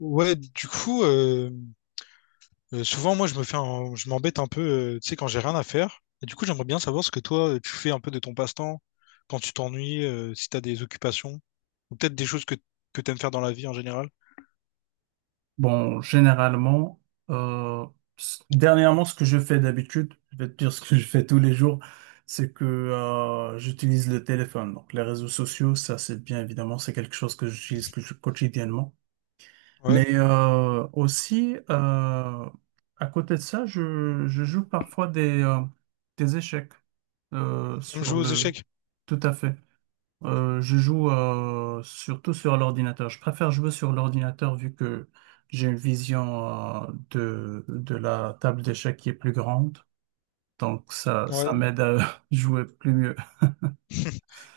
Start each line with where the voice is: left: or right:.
left: Ouais, du coup, souvent moi je me fais je m'embête un peu, tu sais, quand j'ai rien à faire. Et du coup, j'aimerais bien savoir ce que toi tu fais un peu de ton passe-temps quand tu t'ennuies, si t'as des occupations, ou peut-être des choses que t'aimes faire dans la vie en général.
right: Bon, généralement, euh, dernièrement, ce que je fais d'habitude, je vais te dire ce que je fais tous les jours, c'est que j'utilise le téléphone. Donc, les réseaux sociaux, ça, c'est bien évidemment, c'est quelque chose que j'utilise quotidiennement.
left: Ouais.
right: Mais aussi, à côté de ça, je joue parfois des échecs euh,
left: T'aimes
right: sur
left: jouer aux
right: le...
left: échecs?
right: Tout à fait. Je joue surtout sur l'ordinateur. Je préfère jouer sur l'ordinateur vu que j'ai une vision de la table d'échecs qui est plus grande. Donc ça
left: Ouais.
right: m'aide à jouer plus mieux.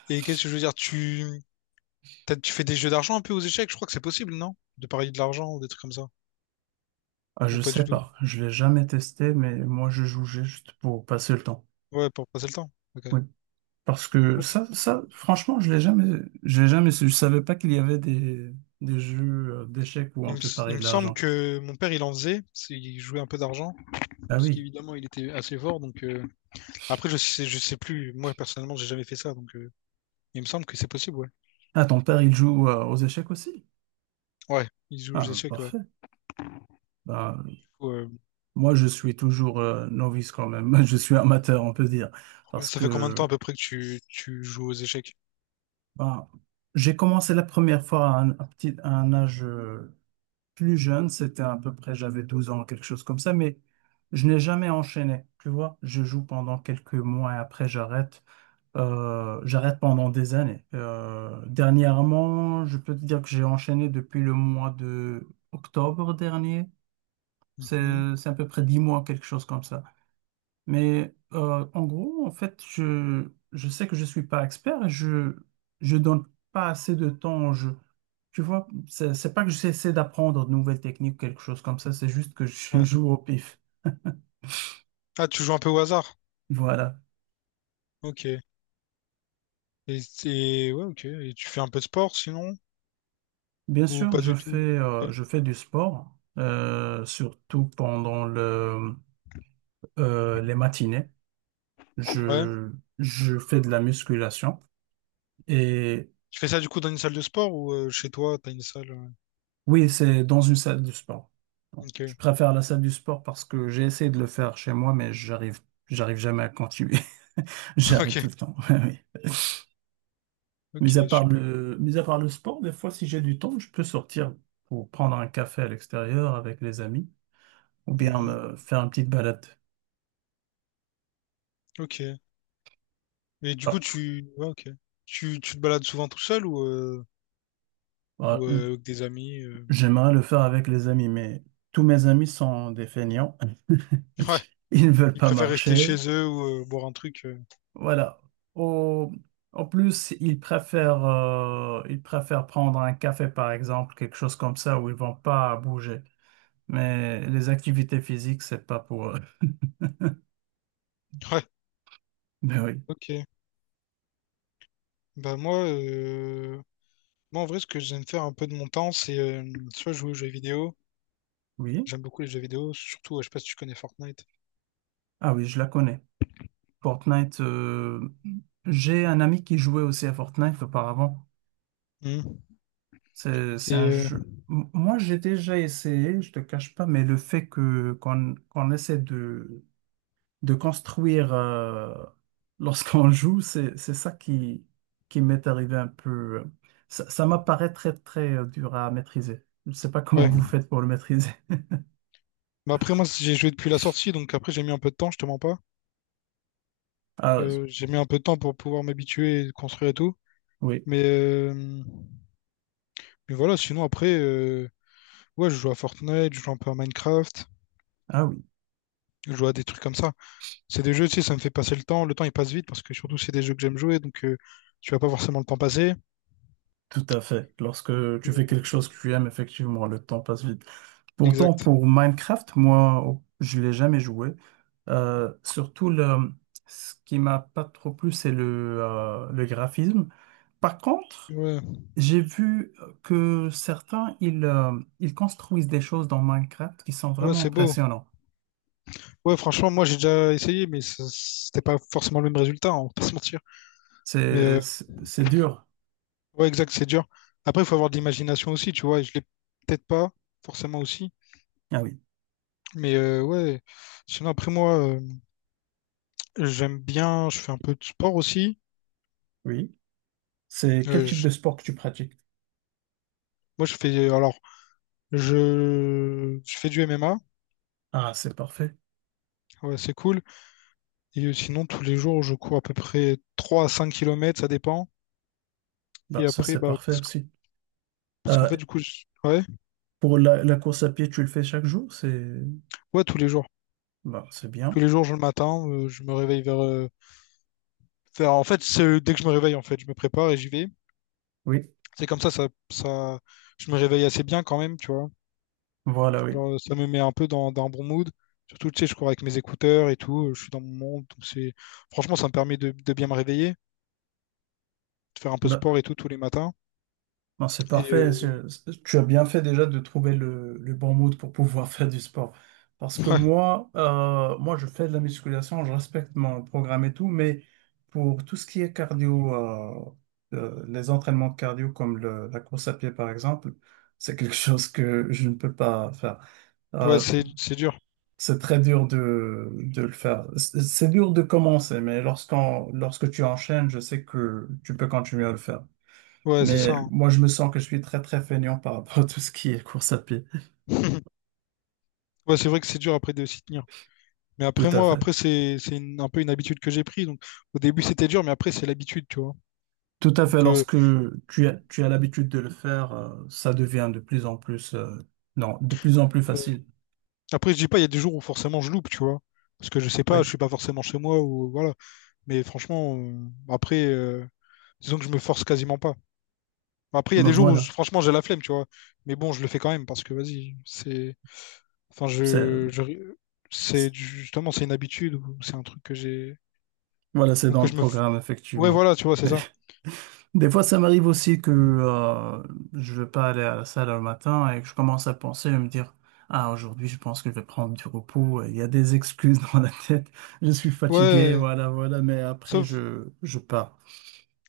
left: Et qu'est-ce que je veux dire? Tu Peut-être tu fais des jeux d'argent un peu aux échecs, je crois que c'est possible, non? De parier de l'argent ou des trucs comme ça.
right: Ah, je
left: Ou pas du
right: sais
left: tout?
right: pas, je l'ai jamais testé, mais moi je joue juste pour passer le temps.
left: Ouais, pour passer le temps. Ok.
right: Oui, parce que
left: Ok.
right: ça, franchement, je l'ai jamais su. Je savais pas qu'il y avait des jeux d'échecs où on peut
left: Il
right: parier
left: me
right: de
left: semble
right: l'argent.
left: que mon père, il en faisait. Il jouait un peu d'argent.
right: Ah
left: Parce
right: oui.
left: qu'évidemment, il était assez fort. Donc, après, je sais plus. Moi, personnellement, j'ai jamais fait ça. Donc, il me semble que c'est possible, ouais.
right: Ah, ton père, il joue aux échecs aussi?
left: Ouais, il joue aux
right: Ah,
left: échecs, ouais.
right: parfait. Ben,
left: Ouais,
right: moi, je suis toujours novice quand même. Je suis amateur, on peut dire.
left: ouais.
right: Parce
left: Ça fait combien de temps
right: que
left: à peu près que tu joues aux échecs?
right: ben, j'ai commencé la première fois à un âge plus jeune. C'était à peu près, j'avais 12 ans, quelque chose comme ça. Mais je n'ai jamais enchaîné. Tu vois, je joue pendant quelques mois et après, j'arrête. J'arrête pendant des années. Dernièrement, je peux te dire que j'ai enchaîné depuis le mois de octobre dernier.
left: Mhm.
right: C'est à peu près 10 mois, quelque chose comme ça. Mais en gros, en fait, je sais que je ne suis pas expert et je donne pas assez de temps au jeu. Tu vois, c'est pas que j'essaie d'apprendre de nouvelles techniques, quelque chose comme ça, c'est juste que je
left: Ouais.
right: joue au pif.
left: Ah, tu joues un peu au hasard?
right: Voilà.
left: Ok. Et, ouais, ok. Et tu fais un peu de sport sinon?
right: Bien
left: Ou
right: sûr,
left: pas du tout? Ok.
right: je fais du sport, surtout pendant les matinées.
left: Ouais.
right: Je, je fais de la musculation et
left: Tu fais ça du coup dans une salle de sport ou chez toi, t'as une salle?
right: Oui, c'est dans une salle du sport. Bon, je
left: Ok.
right: préfère la salle du sport parce que j'ai essayé de le faire chez moi, mais j'arrive jamais à continuer. J'arrête
left: Ok.
right: tout le temps. Oui.
left: Ok,
right: Mais
left: super.
right: mis à part le sport, des fois, si j'ai du temps, je peux sortir pour prendre un café à l'extérieur avec les amis ou bien
left: Mhm.
right: me faire une petite balade.
left: Ok. Et du coup,
right: Ah,
left: ouais, ok. Tu te balades souvent tout seul, ou, euh,
right: ah,
left: ou
right: j-
left: euh, avec des amis?
right: j'aimerais le faire avec les amis, mais tous mes amis sont des feignants.
left: Ouais,
right: Ils ne veulent
left: ils
right: pas
left: préfèrent rester
right: marcher.
left: chez eux ou boire un truc.
right: Voilà. Au- En plus, ils préfèrent prendre un café, par exemple, quelque chose comme ça, où ils vont pas bouger. Mais les activités physiques, c'est pas pour eux.
left: Ouais,
right: Mais oui.
left: ok. Bah moi, en vrai, ce que j'aime faire un peu de mon temps, c'est soit jouer aux jeux vidéo.
right: Oui.
left: J'aime beaucoup les jeux vidéo, surtout, je sais pas si tu connais Fortnite.
right: Ah oui, je la connais. Fortnite, j'ai un ami qui jouait aussi à Fortnite auparavant.
left: Mhm.
right: C'est
left: Et
right: un jeu. Moi, j'ai déjà essayé, je te cache pas, mais le fait que qu'on qu'on essaie de construire lorsqu'on joue, c'est ça qui m'est arrivé un peu. Ça, ça m'apparaît très, très dur à maîtriser. Je ne sais pas comment vous
left: ouais.
right: faites pour le maîtriser.
left: Bah après, moi, j'ai joué depuis la sortie, donc après, j'ai mis un peu de temps, je te mens pas.
right: Ah
left: J'ai mis un peu de temps pour pouvoir m'habituer et construire et tout.
right: oui,
left: Mais... euh, Mais voilà, sinon après, ouais, je joue à Fortnite, je joue un peu à Minecraft,
right: ah oui,
left: je joue à des trucs comme ça. C'est des jeux, tu sais, ça me fait passer le temps. Le temps, il passe vite parce que surtout, c'est des jeux que j'aime jouer, donc tu vas pas forcément le temps passer.
right: tout à fait. Lorsque tu fais quelque chose que tu aimes, effectivement, le temps passe vite. Pourtant,
left: Exact.
right: pour Minecraft, moi, oh, je l'ai jamais joué. Surtout, ce qui m'a pas trop plu, c'est le graphisme. Par contre,
left: Ouais,
right: j'ai vu que certains, ils construisent des choses dans Minecraft qui sont
left: ouais,
right: vraiment
left: c'est beau.
right: impressionnants.
left: Ouais, franchement, moi, j'ai déjà essayé, mais c'était pas forcément le même résultat, hein, on va pas se mentir. Mais
right: C'est, c'est c'est dur.
left: ouais, exact, c'est dur. Après, il faut avoir de l'imagination aussi, tu vois, et je l'ai peut-être pas forcément aussi.
right: Ah oui,
left: Mais ouais, sinon, après, moi, j'aime bien, je fais un peu de sport aussi.
right: oui. C'est quel
left: Euh,
right: type
left: je-
right: de sport que tu pratiques?
left: Moi, je fais, alors, je fais du MMA,
right: Ah, c'est parfait.
left: ouais, c'est cool. Et sinon, tous les jours, je cours à peu près 3 à 5 kilomètres, ça dépend.
right: Bah,
left: Et
right: ça,
left: après,
right: c'est
left: bah,
right: parfait aussi.
left: parce qu'en
right: Euh,
left: fait, du coup, ouais,
right: pour la course à pied, tu le fais chaque jour? C'est
left: ouais, tous les jours.
right: Bah, c'est
left: Tous
right: bien.
left: les jours, je le matin, je me réveille en fait, c'est dès que je me réveille, en fait, je me prépare et j'y vais.
right: Oui,
left: C'est comme ça, je me réveille assez bien quand même, tu vois.
right: voilà, oui.
left: Genre, ça me met un peu dans un bon mood. Surtout, tu sais, je cours avec mes écouteurs et tout, je suis dans mon monde. Franchement, ça me permet de bien me réveiller, de faire un peu de sport
right: Bah.
left: et tout tous les matins.
right: Non, c'est
left: Et,
right: parfait.
left: euh,
right: Tu as bien fait déjà de trouver le bon mood pour pouvoir faire du sport. Parce que moi, je fais de la musculation, je respecte mon programme et tout, mais pour tout ce qui est cardio, les entraînements de cardio comme la course à pied par exemple, c'est quelque chose que je ne peux pas faire.
left: Ouais,
right: Euh,
left: c'est dur.
right: c'est très dur de le faire. C'est dur de commencer, mais lorsque tu enchaînes, je sais que tu peux continuer à le faire.
left: Ouais, c'est ça.
right: Mais
left: hein.
right: moi, je me sens que je suis très, très feignant par rapport à tout ce qui est course à pied.
left: Ouais, c'est vrai que c'est dur après de s'y tenir. Mais
right: Tout
left: après
right: à
left: moi,
right: fait.
left: après c'est un peu une habitude que j'ai prise. Donc au début c'était dur, mais après c'est l'habitude, tu vois.
right: Tout à fait.
left: Donc
right: Lorsque tu as l'habitude de le faire, ça devient de plus en plus, non, de plus en plus facile.
left: après je dis pas, il y a des jours où forcément je loupe, tu vois, parce que je sais pas, je
right: Oui.
left: suis pas forcément chez moi ou voilà. Mais franchement, après disons que je me force quasiment pas. Après il y a
right: Ben
left: des jours où
right: voilà.
left: franchement j'ai la flemme, tu vois. Mais bon, je le fais quand même parce que vas-y, c'est, enfin,
right: C'est,
left: je c'est
right: c'est-
left: justement, c'est une habitude, ou c'est un truc que j'ai,
right: voilà, c'est
left: ou
right: dans
left: que
right: le programme,
left: ouais,
right: effectivement.
left: voilà, tu vois, c'est ça.
right: Des fois, ça m'arrive aussi que je veux pas aller à la salle le matin et que je commence à penser à me dire, ah, aujourd'hui, je pense que je vais prendre du repos. Il y a des excuses dans la tête. Je suis fatigué,
left: Ouais,
right: voilà, voilà. Mais après,
left: sauf,
right: je pars.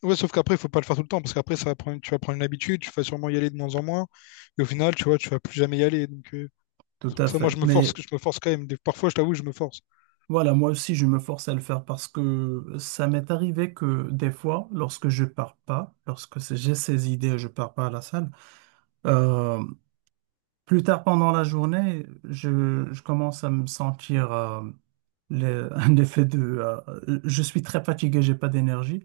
left: ouais, sauf qu'après, il faut pas le faire tout le temps, parce qu'après, ça va prendre, tu vas prendre une habitude, tu vas sûrement y aller de moins en moins, et au final, tu vois, tu vas plus jamais y aller. Donc,
right: Tout
left: c'est
right: à
left: pour ça, moi,
right: fait.
left: je me force,
right: Mais
left: je me force quand même. Parfois, je t'avoue, je me force.
right: voilà, moi aussi, je me force à le faire parce que ça m'est arrivé que des fois, lorsque je pars pas, lorsque j'ai ces idées, je pars pas à la salle. euh, Plus tard pendant la journée, je commence à me sentir un effet de je suis très fatigué, j'ai pas d'énergie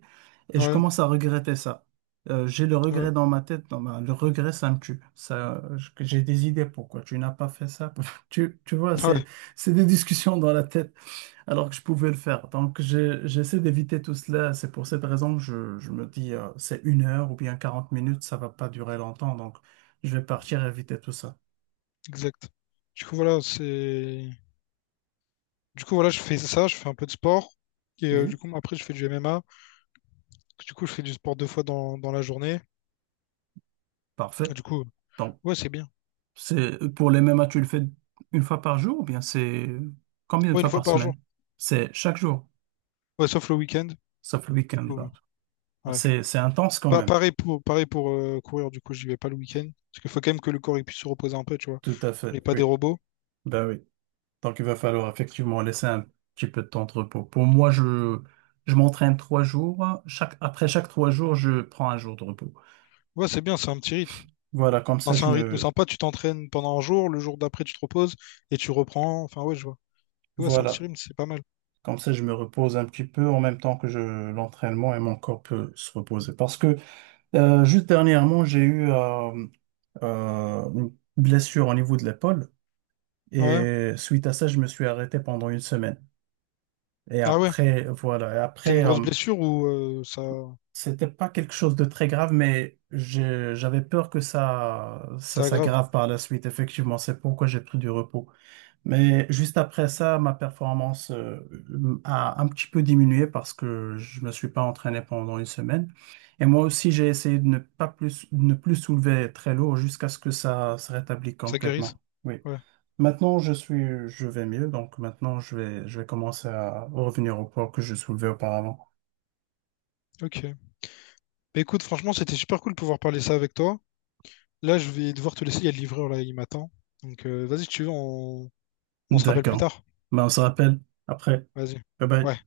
right: et je
left: Ouais,
right: commence à regretter ça. J'ai le
left: ouais,
right: regret dans ma tête, dans le regret ça me tue. Ça, que j'ai des idées pourquoi tu n'as pas fait ça. Tu vois,
left: ah ouais,
right: c'est des discussions dans la tête alors que je pouvais le faire. Donc j'essaie d'éviter tout cela. C'est pour cette raison que je me dis c'est 1 heure ou bien 40 minutes, ça va pas durer longtemps. Donc je vais partir éviter tout ça.
left: exact. Du coup, voilà, c'est. Du coup, voilà, je fais ça, je fais un peu de sport. Et du
right: Oui.
left: coup, après, je fais du MMA. Du coup, je fais du sport deux fois dans la journée. Et
right: Parfait.
left: du coup,
right: Donc,
left: ouais, c'est bien.
right: c'est pour les mêmes matchs, tu le fais 1 fois par jour ou bien c'est combien de
left: Ouais, une
right: fois
left: fois
right: par
left: par jour.
right: semaine? C'est chaque jour,
left: Ouais, sauf le week-end. Du
right: sauf le week-end.
left: coup,
right: Là.
left: ouais.
right: C'est intense quand même.
left: Pareil pour courir, du coup, j'y vais pas le week-end. Parce qu'il faut quand même que le corps il puisse se reposer un peu, tu vois.
right: Tout à
left: On n'est
right: fait,
left: pas des
right: oui.
left: robots.
right: Ben oui. Donc, il va falloir effectivement laisser un petit peu de temps de repos. Pour moi, je m'entraîne 3 jours. Après chaque 3 jours, je prends un jour de repos.
left: Ouais, c'est bien, c'est un petit rythme.
right: Voilà, comme ça,
left: Enfin, c'est un rythme sympa, tu t'entraînes pendant un jour, le jour d'après, tu te reposes et tu reprends. Enfin, ouais, je vois. Ouais, c'est un petit
right: voilà.
left: rythme, c'est pas mal.
right: Comme ça, je me repose un petit peu en même temps que l'entraînement et mon corps peut se reposer. Parce que juste dernièrement, j'ai eu une blessure au niveau de l'épaule
left: Ouais.
right: et suite à ça, je me suis arrêté pendant 1 semaine. Et
left: Ah ouais.
right: après, voilà, et
left: C'était une
right: après,
left: grosse blessure ou ça,
right: c'était pas quelque chose de très grave, mais j'avais peur que ça
left: ça aggrave,
right: s'aggrave par la suite. Effectivement, c'est pourquoi j'ai pris du repos. Mais juste après ça, ma performance a un petit peu diminué parce que je me suis pas entraîné pendant 1 semaine. Et moi aussi, j'ai essayé de ne plus soulever très lourd jusqu'à ce que ça se rétablisse
left: ça
right: complètement.
left: guérisse?
right: Oui.
left: Ouais.
right: Maintenant, je vais mieux. Donc maintenant, je vais commencer à revenir au poids que je soulevais auparavant.
left: Ok. Bah, écoute, franchement, c'était super cool de pouvoir parler ça avec toi. Là, je vais devoir te laisser, il y a le livreur là, il m'attend. Donc, vas-y, si tu veux, on se rappelle plus
right: D'accord.
left: tard.
right: Ben, on se rappelle après.
left: Vas-y.
right: Bye bye.
left: Ouais.